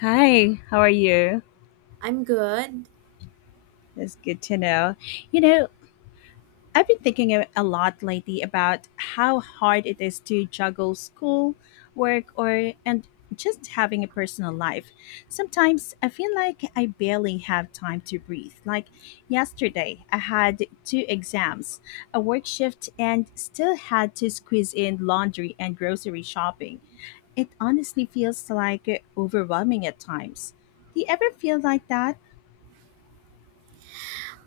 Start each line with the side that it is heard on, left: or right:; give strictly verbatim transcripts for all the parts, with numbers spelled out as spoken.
left: Hi, how are you?
right: I'm good.
left: It's good to know. You know, I've been thinking a a lot lately about how hard it is to juggle school, work, or and just having a personal life. Sometimes I feel like I barely have time to breathe. Like yesterday, I had two exams, a work shift, and still had to squeeze in laundry and grocery shopping. It honestly feels like overwhelming at times. Do you ever feel like that?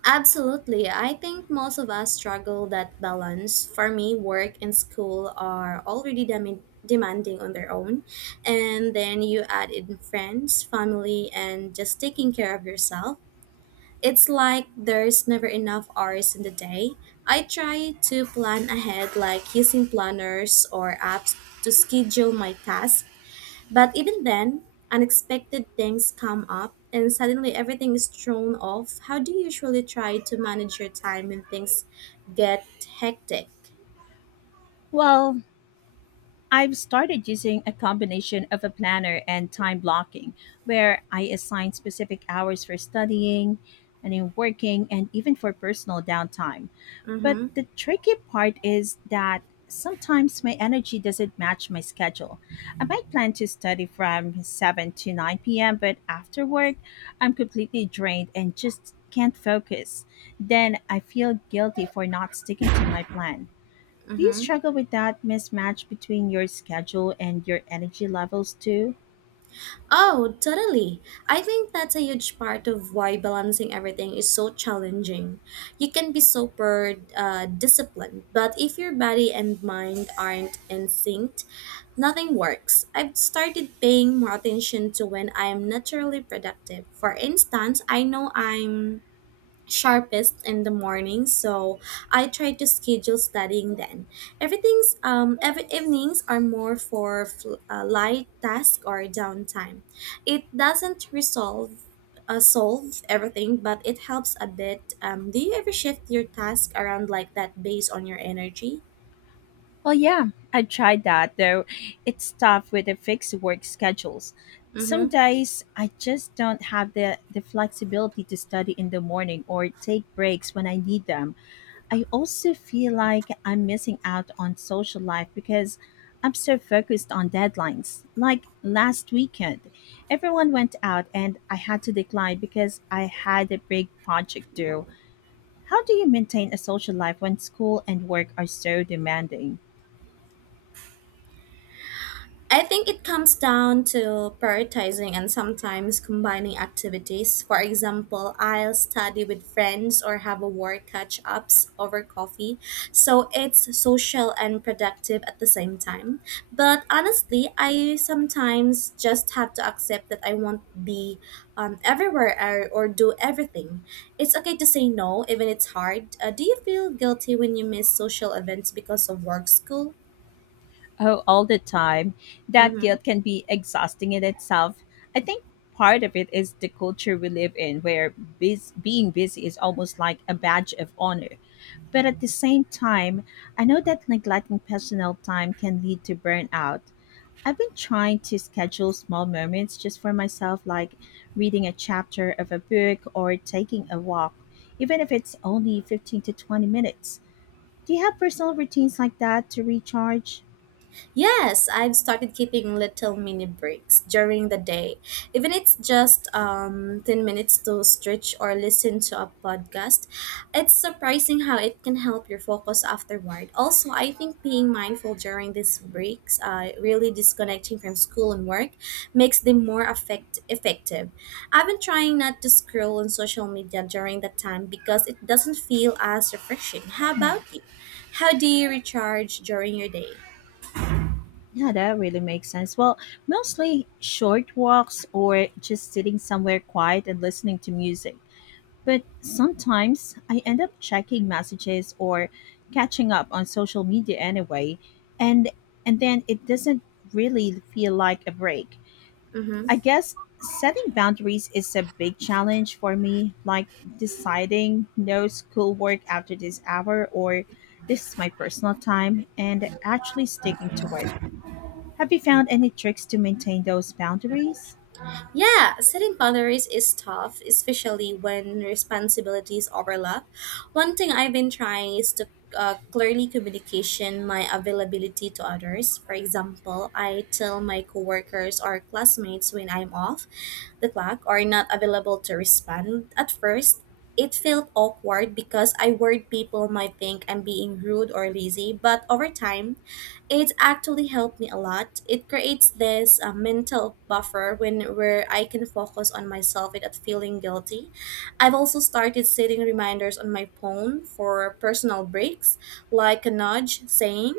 right: Absolutely. I think most of us struggle that balance. For me, work and school are already dem- demanding on their own. And then you add in friends, family, and just taking care of yourself. It's like there's never enough hours in the day. I try to plan ahead, like using planners or apps to schedule my tasks, but even then, unexpected things come up and suddenly everything is thrown off. How do you usually try to manage your time when things get hectic?
left: Well, I've started using a combination of a planner and time blocking, where I assign specific hours for studying and in working and even for personal downtime. But
right: Mm-hmm.
left: the tricky part is that sometimes my energy doesn't match my schedule. I might plan to study from seven to nine p m, but after work, I'm completely drained and just can't focus. Then I feel guilty for not sticking to my plan. Do you
right: Mm-hmm.
left: struggle with that mismatch between your schedule and your energy levels too?
right: Oh, totally. I think that's a huge part of why balancing everything is so challenging. You can be super uh, disciplined, but if your body and mind aren't in sync, nothing works. I've started paying more attention to when I am naturally productive. For instance, I know I'm sharpest in the morning, so I try to schedule studying then. Everything's um every evenings are more for fl- uh, light task or downtime. It doesn't resolve uh, solve everything, but it helps a bit. Um, do you ever shift your task around like that based on your energy?
left: Well, yeah, I tried that, though it's tough with the fixed work schedules. Some
right: Mm-hmm.
left: days I just don't have the, the flexibility to study in the morning or take breaks when I need them. I also feel like I'm missing out on social life because I'm so focused on deadlines. Like last weekend, everyone went out and I had to decline because I had a big project due. How do you maintain a social life when school and work are so demanding?
right: I think it comes down to prioritizing and sometimes combining activities. For example, I'll study with friends or have a work catch ups over coffee. So it's social and productive at the same time. But honestly, I sometimes just have to accept that I won't be um, everywhere or, or do everything. It's okay to say no, even it's hard. Uh, do you feel guilty when you miss social events because of work, school?
left: Oh, all the time. That
right: Mm-hmm.
left: guilt can be exhausting in itself. I think part of it is the culture we live in, where bus- being busy is almost like a badge of honor. But at the same time, I know that neglecting personal time can lead to burnout. I've been trying to schedule small moments just for myself, like reading a chapter of a book or taking a walk, even if it's only fifteen to twenty minutes. Do you have personal routines like that to recharge?
right: Yes, I've started keeping little mini breaks during the day. Even it's just um, ten minutes to stretch or listen to a podcast. It's surprising how it can help your focus afterward. Also, I think being mindful during these breaks, uh, really disconnecting from school and work, makes them more effect- effective. I've been trying not to scroll on social media during that time because it doesn't feel as refreshing. How
left: Hmm,
right: about you? How do you recharge during your day?
left: yeah, that really makes sense. Well, mostly short walks or just sitting somewhere quiet and listening to music. But sometimes I end up checking messages or catching up on social media anyway, and and then it doesn't really feel like a break.
right: Mm-hmm.
left: I guess setting boundaries is a big challenge for me, like deciding no schoolwork after this hour or this is my personal time and actually sticking to it. Have you found any tricks to maintain those boundaries?
right: Yeah, setting boundaries is tough, especially when responsibilities overlap. One thing I've been trying is to uh, clearly communication my availability to others. For example, I tell my coworkers or classmates when I'm off the clock or not available to respond. At first, it felt awkward because I worried people might think I'm being rude or lazy, but over time, it actually helped me a lot. It creates this uh, mental buffer when where I can focus on myself without feeling guilty. I've also started setting reminders on my phone for personal breaks, like a nudge saying,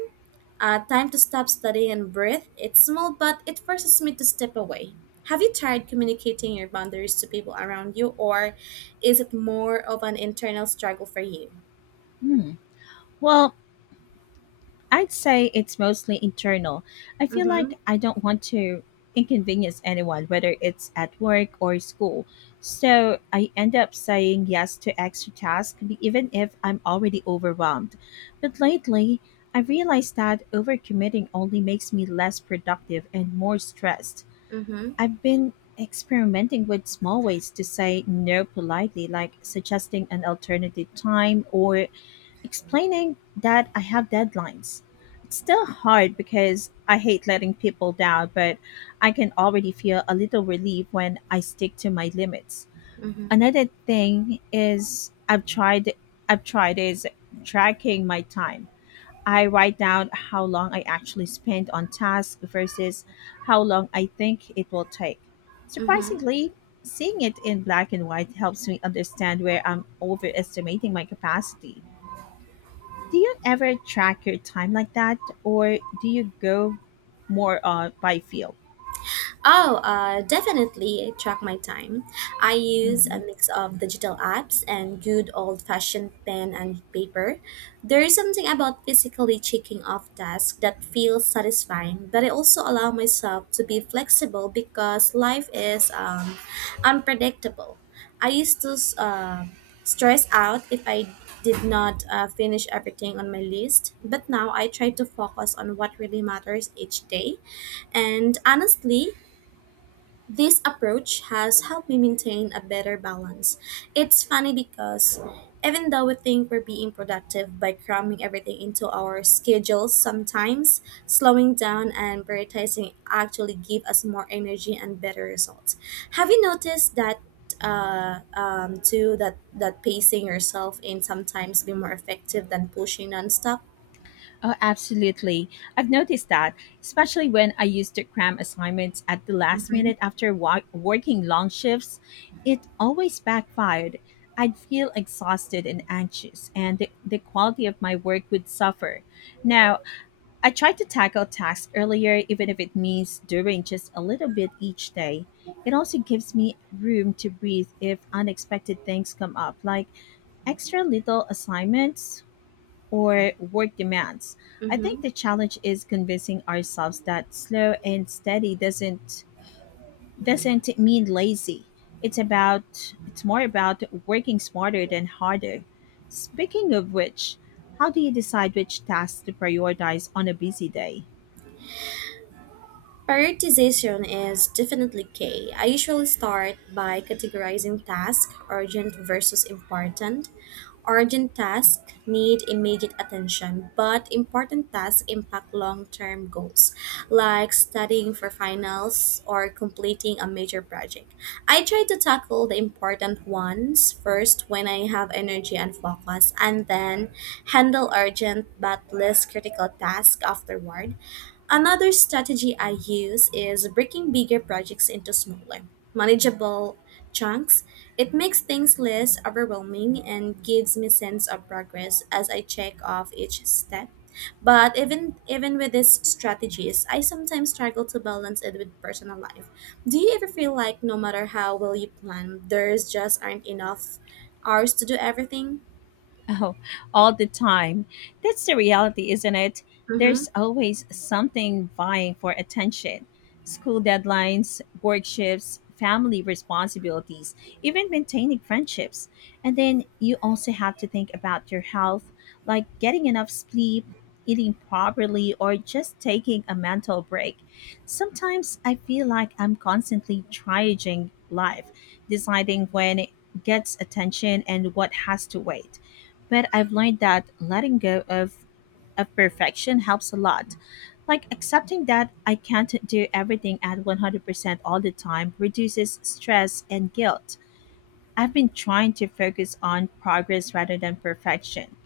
right: uh, "Time to stop studying and breathe." It's small, but it forces me to step away. Have you tried communicating your boundaries to people around you, or is it more of an internal struggle for you?
left: Hmm. Well, I'd say it's mostly internal. I feel
right: Mm-hmm.
left: like I don't want to inconvenience anyone, whether it's at work or school. So I end up saying yes to extra tasks, even if I'm already overwhelmed. But lately, I realized that overcommitting only makes me less productive and more stressed.
right: Mm-hmm.
left: I've been experimenting with small ways to say no politely, like suggesting an alternative time or explaining that I have deadlines. It's still hard because I hate letting people down, but I can already feel a little relief when I stick to my limits.
right: Mm-hmm.
left: Another thing is I've tried I've tried is tracking my time. I write down how long I actually spend on tasks versus how long I think it will take.
right: Mm-hmm.
left: Surprisingly, seeing it in black and white helps me understand where I'm overestimating my capacity. Do you ever track your time like that, or do you go more uh, by feel?
right: Oh, uh, definitely track my time. I use a
left: Hmm.
right: mix of digital apps and good old fashioned pen and paper. There is something about physically checking off tasks that feels satisfying, but I also allow myself to be flexible because life is um, unpredictable. I used to uh, stress out if I did not uh, finish everything on my list, but now I try to focus on what really matters each day. And honestly, this approach has helped me maintain a better balance. It's funny because even though we think we're being productive by cramming everything into our schedules, sometimes slowing down and prioritizing actually give us more energy and better results. Have you noticed that uh, um, too that that pacing yourself in sometimes be more effective than pushing nonstop?
left: Oh, absolutely. I've noticed that, especially when I used to cram assignments at the last
right: Mm-hmm.
left: minute after wa- working long shifts. It always backfired. I'd feel exhausted and anxious, and the, the quality of my work would suffer. Now, I try to tackle tasks earlier, even if it means doing just a little bit each day. It also gives me room to breathe if unexpected things come up, like extra little assignments or work demands. I think
right: Mm-hmm.
left: the challenge is convincing ourselves that slow and steady doesn't doesn't mean lazy. It's about it's more about working smarter than harder. Speaking of which, how do you decide which tasks to prioritize on a busy day?
right: Prioritization is definitely key. I usually start by categorizing tasks urgent versus important. Urgent tasks need immediate attention, but important tasks impact long term goals, like studying for finals or completing a major project. I try to tackle the important ones first when I have energy and focus, and then handle urgent but less critical tasks afterward. Another strategy I use is breaking bigger projects into smaller, manageable chunks. It makes things less overwhelming and gives me sense of progress as I check off each step. But even even with these strategies, I sometimes struggle to balance it with personal life. Do you ever feel like no matter how well you plan, there's just aren't enough hours to do everything?
left: Oh, all the time. That's the reality, isn't it?
right: Mm-hmm.
left: There's always something vying for attention. School deadlines, work shifts, family responsibilities, even maintaining friendships. And then you also have to think about your health, like getting enough sleep, eating properly, or just taking a mental break. Sometimes I feel like I'm constantly triaging life, deciding when it gets attention and what has to wait, but I've learned that letting go of, of perfection helps a lot. Like accepting that I can't do everything at one hundred percent all the time reduces stress and guilt. I've been trying to focus on progress rather than perfection.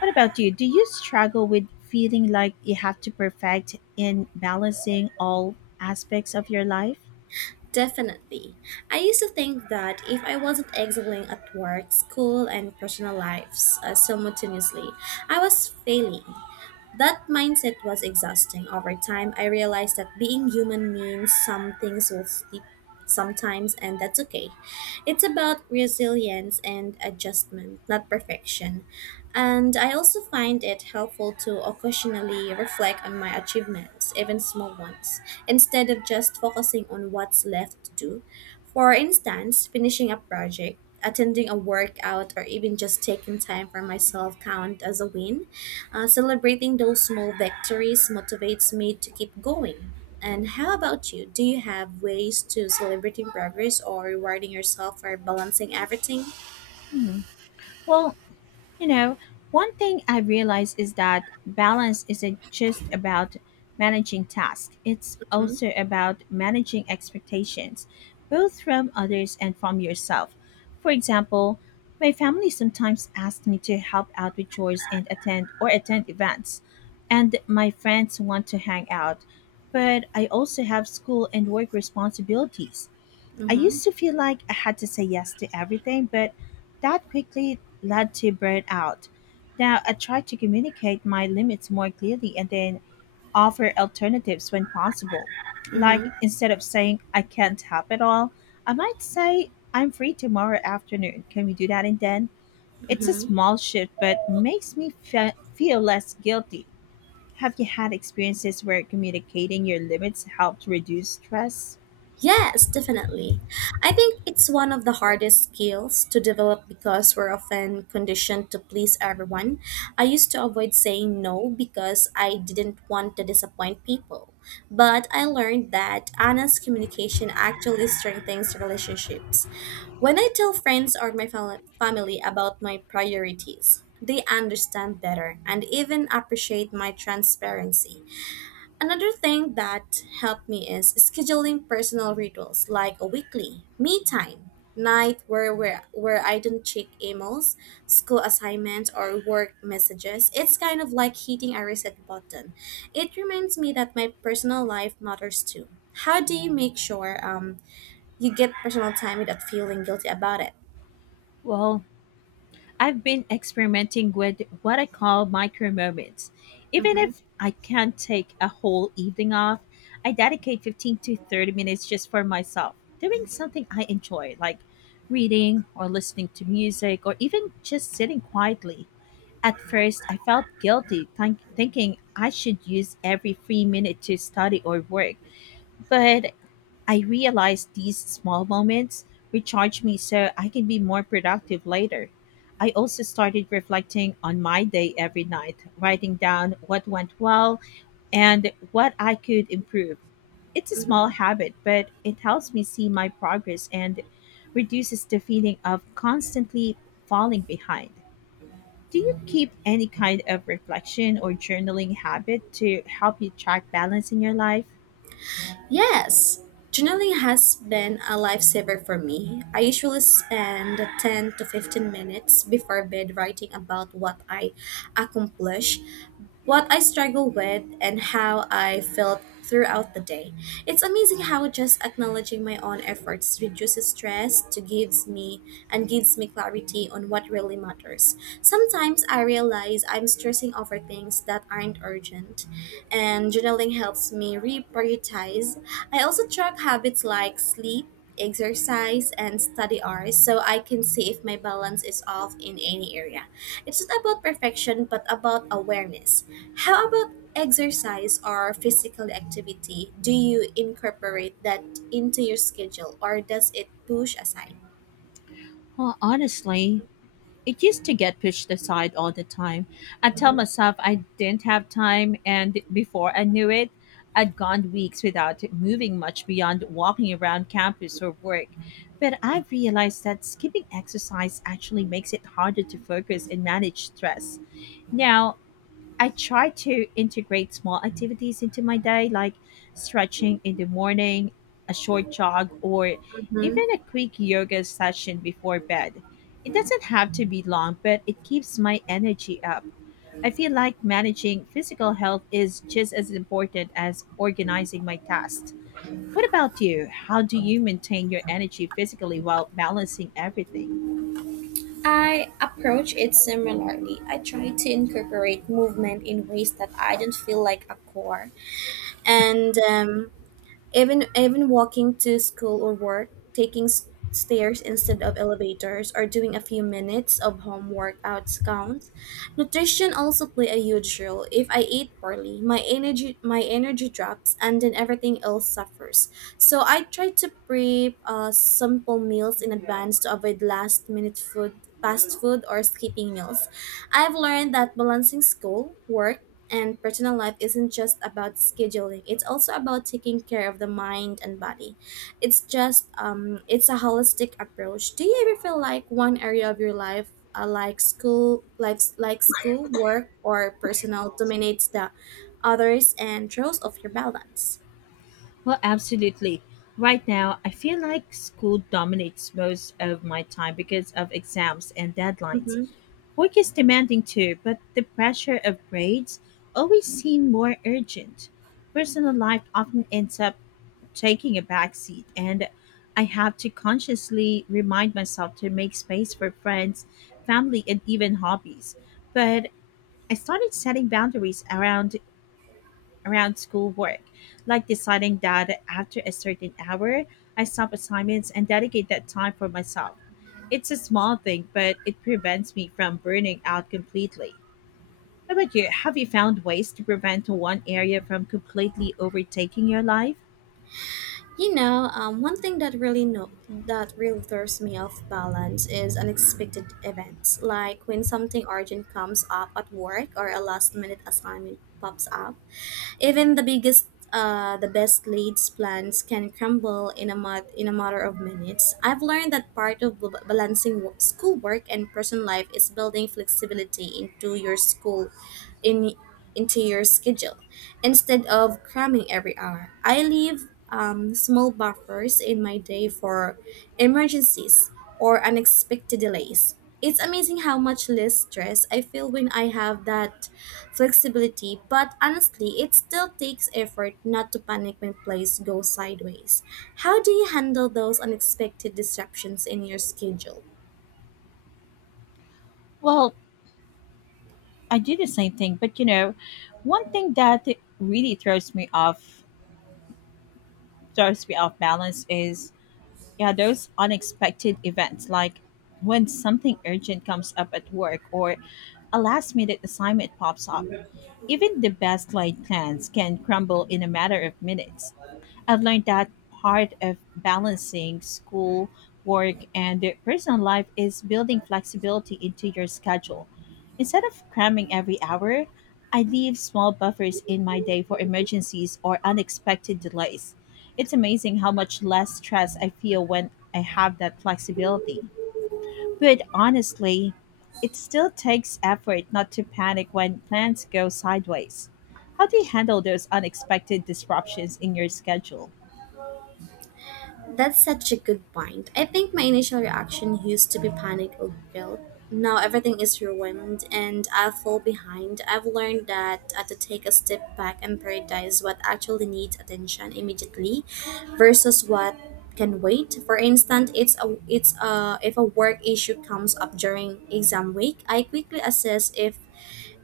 left: What about you? Do you struggle with feeling like you have to perfect in balancing all aspects of your life?
right: Definitely. I used to think that if I wasn't excelling at work, school, and personal lives uh, simultaneously, I was failing. That mindset was exhausting. Over time, I realized that being human means some things will slip sometimes, and that's okay. It's about resilience and adjustment, not perfection. And I also find it helpful to occasionally reflect on my achievements, even small ones, instead of just focusing on what's left to do. For instance, finishing a project, attending a workout, or even just taking time for myself count as a win. Uh, celebrating those small victories motivates me to keep going. And how about you? Do you have ways to celebrating progress or rewarding yourself for balancing everything?
left: Hmm. Well, You know, one thing I've realized is that balance isn't just about managing tasks, it's
right: Mm-hmm.
left: also about managing expectations, both from others and from yourself. For example, my family sometimes asks me to help out with chores and attend or attend events, and my friends want to hang out, but I also have school and work responsibilities. I
right: Mm-hmm.
left: used to feel like I had to say yes to everything, but that quickly led to burnout. Now I try to communicate my limits more clearly and then offer alternatives when possible. Like
right: Mm-hmm.
left: instead of saying I can't help at all, I might say I'm free tomorrow afternoon. Can we do that and then? It's a
right: Mm-hmm.
left: small shift, but makes me fe- feel less guilty. Have you had experiences where communicating your limits helped reduce stress?
right: Yes, definitely. I think it's one of the hardest skills to develop because we're often conditioned to please everyone. I used to avoid saying no because I didn't want to disappoint people. But I learned that honest communication actually strengthens relationships. When I tell friends or my fam- family about my priorities, they understand better and even appreciate my transparency. Another thing that helped me is scheduling personal rituals like a weekly me time night where where, where I don't check emails, school assignments or work messages. It's kind of like hitting a reset button. It reminds me that my personal life matters too. How do you make sure um, you get personal time without feeling guilty about it?
left: Well, I've been experimenting with what I call micro moments. Even
right: Mm-hmm.
left: if I can't take a whole evening off, I dedicate fifteen to thirty minutes just for myself, doing something I enjoy, like reading or listening to music or even just sitting quietly. At first, I felt guilty think- thinking I should use every free minute to study or work, but I realize these small moments recharge me so I can be more productive later. I also started reflecting on my day every night, writing down what went well and what I could improve. It's a small
right: Mm-hmm.
left: habit, but it helps me see my progress and reduces the feeling of constantly falling behind. Do you keep any kind of reflection or journaling habit to help you track balance in your life?
right: Yes, journaling has been a lifesaver for me. I usually spend ten to fifteen minutes before bed writing about what I accomplished, what I struggle with, and how I felt throughout the day. It's amazing how just acknowledging my own efforts reduces stress to gives me and gives me clarity on what really matters. Sometimes I realize I'm stressing over things that aren't urgent, and journaling helps me reprioritize. I also track habits like sleep, exercise, and study hours so I can see if my balance is off in any area. It's not about perfection, but about awareness. How about exercise or physical activity? Do you incorporate that into your schedule or does it push aside?
left: Well, honestly, it used to get pushed aside all the time. I tell
right: Mhm.
left: myself I didn't have time, and before I knew it, I'd gone weeks without moving much beyond walking around campus or work. But I've realized that skipping exercise actually makes it harder to focus and manage stress. Now, I try to integrate small activities into my day, like stretching in the morning, a short jog, or
right: Mhm.
left: even a quick yoga session before bed. It doesn't have to be long, but it keeps my energy up. I feel like managing physical health is just as important as organizing my tasks. What about you? How do you maintain your energy physically while balancing everything?
right: I approach it similarly. I try to incorporate movement in ways that I don't feel like a chore, and um, Even even walking to school or work, taking s- stairs instead of elevators, or doing a few minutes of home workouts counts. Nutrition also play a huge role. If I eat poorly, my energy my energy drops, and then everything else suffers. So I try to prep uh, simple meals in advance to avoid last minute food, fast food, or skipping meals. I've learned that balancing school, work, and personal life isn't just about scheduling. It's also about taking care of the mind and body. It's just um it's a holistic approach. Do you ever feel like one area of your life uh, like school like like school work or personal dominates the others and throws off your balance?
left: Well, absolutely. Right now, I feel like school dominates most of my time because of exams and deadlines.
right: Mm-hmm.
left: Work is demanding too, but the pressure of grades always seem more urgent. Personal life often ends up taking a backseat, and I have to consciously remind myself to make space for friends, family, and even hobbies. But I started setting boundaries around around school work, like deciding that after a certain hour, I stop assignments and dedicate that time for myself. It's a small thing, but it prevents me from burning out completely. How about you? Have you found ways to prevent one area from completely overtaking your life?
right: You know, um, one thing that really no that really throws me off balance is unexpected events, like when something urgent comes up at work or a last minute assignment pops up. Even the biggest uh, the best leads plans can crumble in a mat- in a matter of minutes. I've learned that part of b- balancing wo- schoolwork and personal life is building flexibility into your school in into your schedule instead of cramming every hour. I leave um, small buffers in my day for emergencies or unexpected delays. It's amazing how much less stress I feel when I have that flexibility, but honestly, it still takes effort not to panic when plays go sideways. How do you handle those unexpected disruptions in your schedule?
left: Well, I do the same thing, but you know, one thing that really throws me off throws me off balance is yeah, those unexpected events like when something urgent comes up at work or a last minute assignment pops up, even the best laid plans can crumble in a matter of minutes. I've learned that part of balancing school, work, and the personal life is building flexibility into your schedule. Instead of cramming every hour, I leave small buffers in my day for emergencies or unexpected delays. It's amazing how much less stress I feel when I have that flexibility. But honestly, it still takes effort not to panic when plans go sideways. How do you handle those unexpected disruptions in your schedule?
right: That's such a good point. I think my initial reaction used to be panic or guilt. Now everything is ruined and I fall behind. I've learned that I have to take a step back and prioritize what actually needs attention immediately versus what can wait. For instance, it's a it's a if a work issue comes up during exam week, I quickly assess if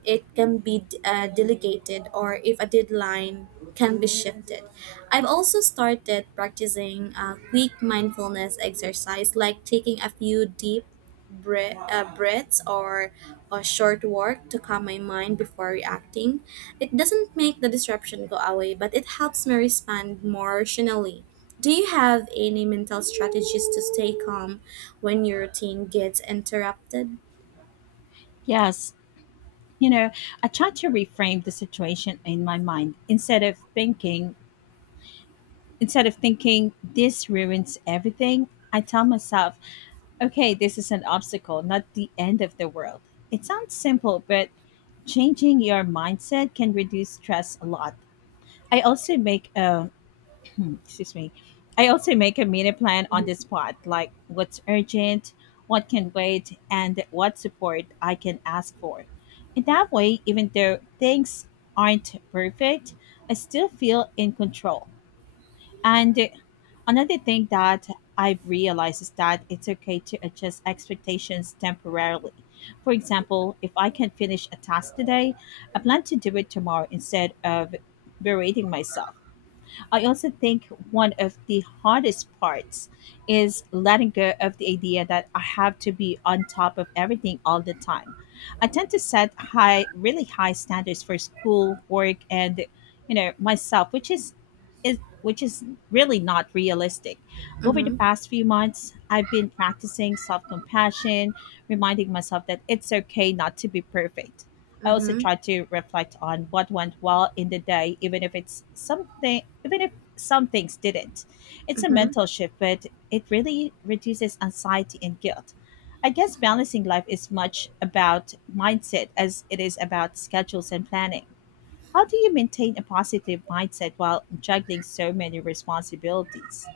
right: it can be uh, delegated or if a deadline can be shifted. I've also started practicing uh, quick mindfulness exercise like taking a few deep bre- uh, breaths or a short walk to calm my mind before reacting. It doesn't make the disruption go away, but it helps me respond more rationally. Do you have any mental strategies to stay calm when your routine gets interrupted?
left: Yes, you know, I try to reframe the situation in my mind instead of thinking instead of thinking this ruins everything. I tell myself, okay, this is an obstacle, not the end of the world. It sounds simple, but changing your mindset can reduce stress a lot. I also make a excuse me. I also make a mini plan on the spot, like what's urgent, what can wait, and what support I can ask for. In that way, even though things aren't perfect, I still feel in control. And another thing that I've realized is that it's okay to adjust expectations temporarily. For example, if I can finish a task today, I plan to do it tomorrow instead of berating myself. I also think one of the hardest parts is letting go of the idea that I have to be on top of everything all the time. I tend to set high, really high standards for school, work, and you know myself, which is is which is really not realistic. Over the
right: Mm-hmm.
left: past few months, I've been practicing self compassion, reminding myself that it's okay not to be perfect. I also
right: Mm-hmm.
left: try to reflect on what went well in the day, even if it's something, even if some things didn't. It's a
right: Mm-hmm.
left: mental shift, but it really reduces anxiety and guilt. I guess balancing life is much about mindset as it is about schedules and planning. How do you maintain a positive mindset while juggling so many responsibilities?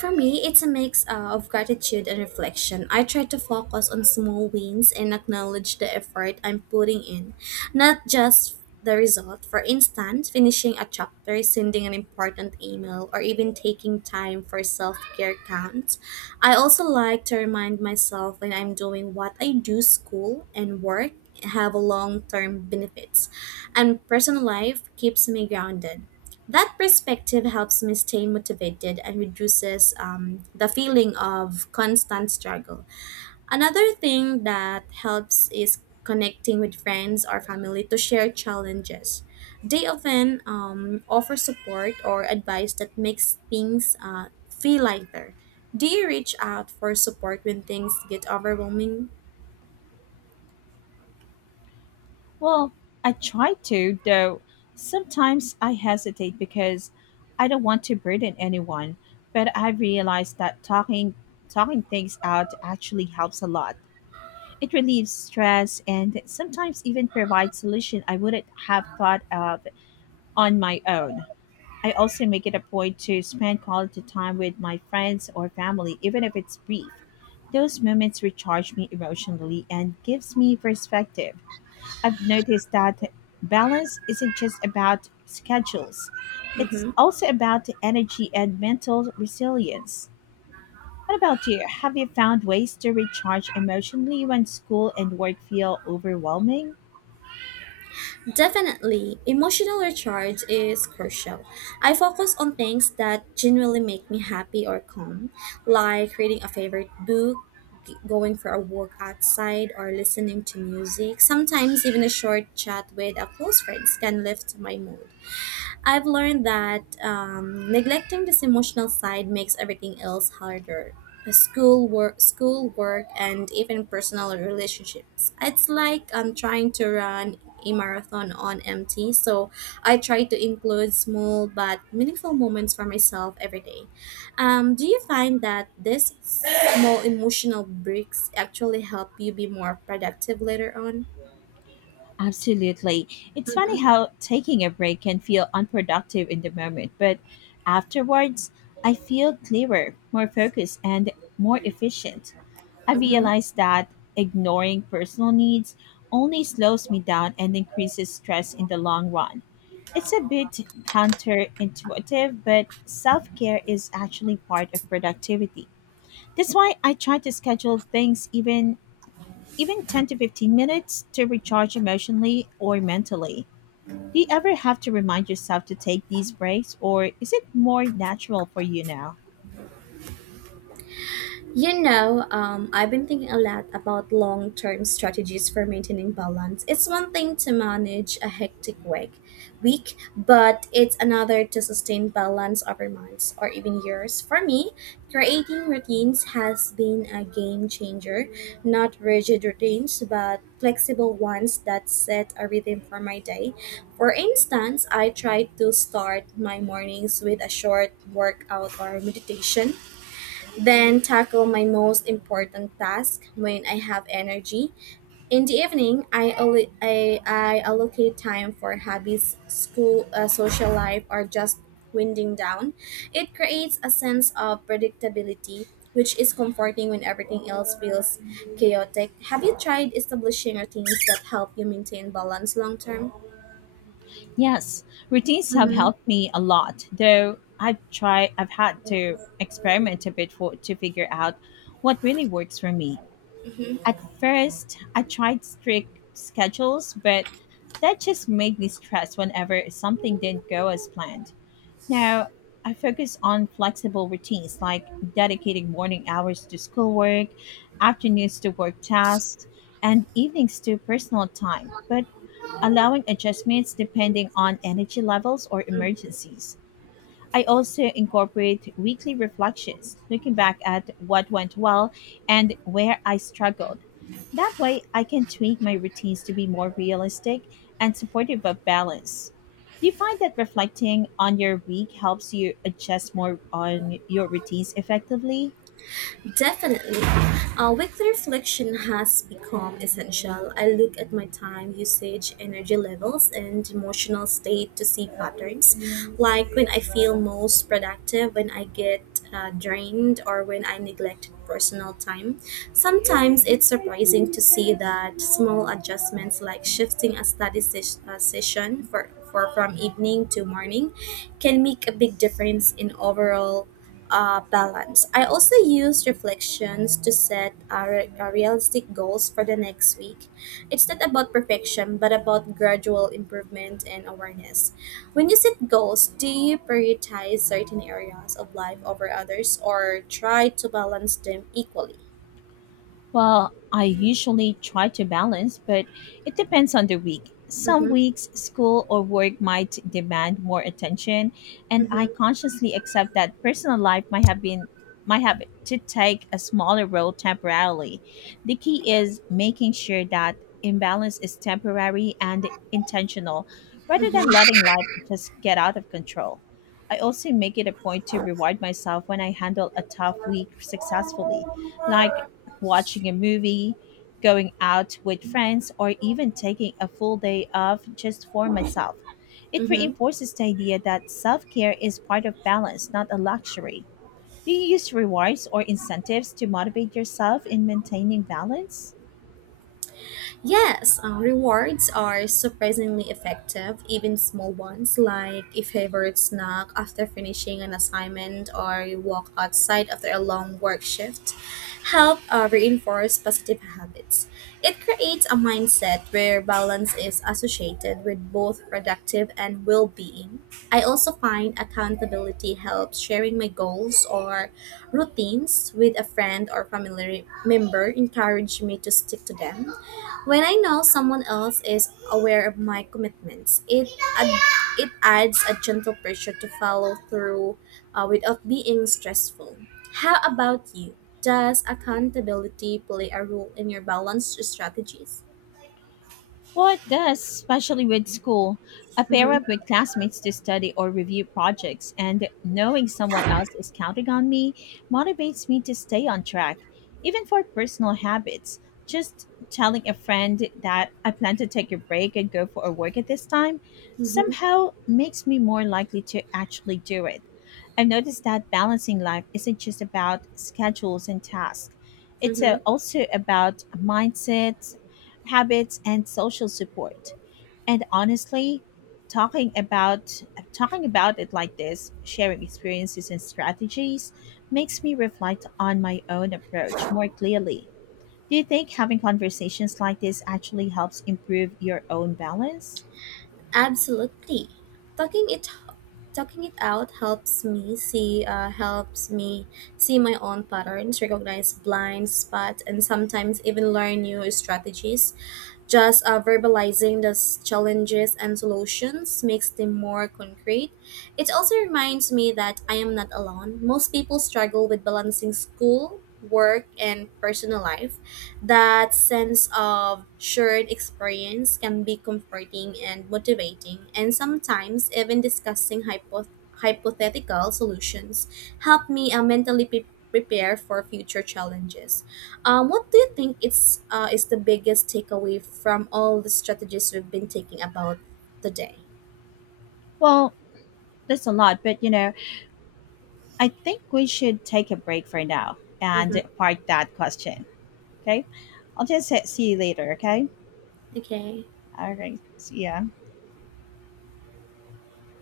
right: For me, it's a mix uh, of gratitude and reflection. I try to focus on small wins and acknowledge the effort I'm putting in, not just the result. For instance, finishing a chapter, sending an important email, or even taking time for self care counts. I also like to remind myself when I'm doing what I do, school and work have long term benefits, and personal life keeps me grounded. That perspective helps me stay motivated and reduces um, the feeling of constant struggle. Another thing that helps is connecting with friends or family to share challenges. They often um, offer support or advice that makes things uh, feel lighter. Do you reach out for support when things get overwhelming?
left: Well, I try to, though sometimes I hesitate because I don't want to burden anyone, but I realized that talking talking things out actually helps a lot. It relieves stress and sometimes even provides solution I wouldn't have thought of on my own. I also make it a point to spend quality time with my friends or family even if it's brief. Those moments recharge me emotionally and gives me perspective. I've noticed that balance isn't just about schedules. It's
right: Mhm.
left: also about energy and mental resilience. What about you? Have you found ways to recharge emotionally when school and work feel overwhelming?
right: Definitely, emotional recharge is crucial. I focus on things that genuinely make me happy or calm, like reading a favorite book, g- going for a walk outside, or listening to music. Sometimes, even a short chat with a close friend can lift my mood. I've learned that um, neglecting this emotional side makes everything else harder. Uh, School work, school work, and even personal relationships. It's like I'm trying to run a marathon on empty. So I try to include small but meaningful moments for myself every day. Um, do you find that these small emotional breaks actually help you be more productive later on?
left: Absolutely. It's funny
right: Mm-hmm,
left: how taking a break can feel unproductive in the moment, but afterwards, I feel clearer, more focused, and more efficient. I
right: mm-hmm.
left: realized that ignoring personal needs only slows me down and increases stress in the long run. It's a bit counterintuitive, but self care is actually part of productivity. That's why I try to schedule things even even ten to fifteen minutes to recharge emotionally or mentally. Do you ever have to remind yourself to take these breaks, or is it more natural for you now?
right: You know, um, I've been thinking a lot about long term strategies for maintaining balance. It's one thing to manage a hectic week, week, but it's another to sustain balance over months or even years. For me, creating routines has been a game changer. Not rigid routines, but flexible ones that set a rhythm for my day. For instance, I try to start my mornings with a short workout or meditation then tackle my most important task when I have energy. In the evening, I, allo- I, I allocate time for hobbies, school, uh, social life, or just winding down. It creates a sense of predictability, which is comforting when everything else feels chaotic. Have you tried establishing routines that help you maintain balance long term?
left: Yes, routines have
right: Mm-hmm.
left: helped me a lot, though I've tried, I've had to experiment a bit for, to figure out what really works for me. At first, I tried strict schedules, but that just made me stressed whenever something didn't go as planned. Now, I focus on flexible routines like dedicating morning hours to schoolwork, afternoons to work tasks, and evenings to personal time, but allowing adjustments depending on energy levels or
right: Mm-hmm.
left: emergencies. I also incorporate weekly reflections, looking back at what went well and where I struggled. That way, I can tweak my routines to be more realistic and supportive of balance. Do you find that reflecting on your week helps you adjust more on your routines effectively?
right: Definitely. Uh, weekly reflection has become essential. I look at my time usage, energy levels, and emotional state to see patterns, like when I feel most productive, when I get uh, drained, or when I neglect personal time. Sometimes it's surprising to see that small adjustments, like shifting a study ses- uh, session for, for from evening to morning, can make a big difference in overall uh, balance. I also use reflections to set uh, re- uh, realistic goals for the next week. It's not about perfection, but about gradual improvement and awareness. When you set goals, do you prioritize certain areas of life over others or try to balance them equally?
left: Well, I usually try to balance, but it depends on the week. Some
right: Mm-hmm,
left: weeks, school or work might demand more attention, and I
right: mm-hmm,
left: consciously accept that personal life might have been might have to take a smaller role temporarily. The key is making sure that imbalance is temporary and intentional rather than
right: mm-hmm,
left: letting life just get out of control. I also make it a point to reward myself when I handle a tough week successfully, like watching a movie, going out with friends, or even taking a full day off just for myself. It
right: mm-hmm.
left: reinforces the idea that self care is part of balance, not a luxury. Do you use rewards or incentives to motivate yourself in maintaining balance?
right: Yes, uh, rewards are surprisingly effective, even small ones like a favorite snack after finishing an assignment or a walk outside after a long work shift help uh, reinforce positive habits. It creates a mindset where balance is associated with both productive and well-being. I also find accountability helps sharing my goals or routines with a friend or family member encourage me to stick to them when I know someone else is aware of my commitments, it ad- it adds a gentle pressure to follow through uh, without being stressful. How about you? Does accountability play a role in your balanced strategies?
left: Well, it does, especially with school. I pair up
right: Mm-hmm.
left: with classmates to study or review projects, and knowing someone else is counting on me motivates me to stay on track, even for personal habits. Just telling a friend that I plan to take a break and go for a walk at this time
right: Mm-hmm.
left: somehow makes me more likely to actually do it. I've noticed that balancing life isn't just about schedules and tasks. It's uh,
right: Mm-hmm.
left: also about mindsets, habits, and social support. And honestly, talking about talking about it like this, sharing experiences and strategies, makes me reflect on my own approach more clearly. Do you think having conversations like this actually helps improve your own balance?
right: Absolutely. Talking it Talking it out helps me see uh, helps me see my own patterns, recognize blind spots, and sometimes even learn new strategies. Just uh, verbalizing the s- challenges and solutions makes them more concrete. It also reminds me that I am not alone. Most people struggle with balancing school, work, and personal life. That sense of shared experience can be comforting and motivating, and sometimes even discussing hypo- hypothetical solutions help me uh, mentally pre- prepare for future challenges. Um, what do you think it's uh, is the biggest takeaway from all the strategies we've been taking about today?
left: Well, there's a lot, but you know, I think we should take a break for now and
right: Mm-hmm.
left: park that question. Okay. I'll just say, see you later. Okay.
right: Okay.
left: All right. See ya.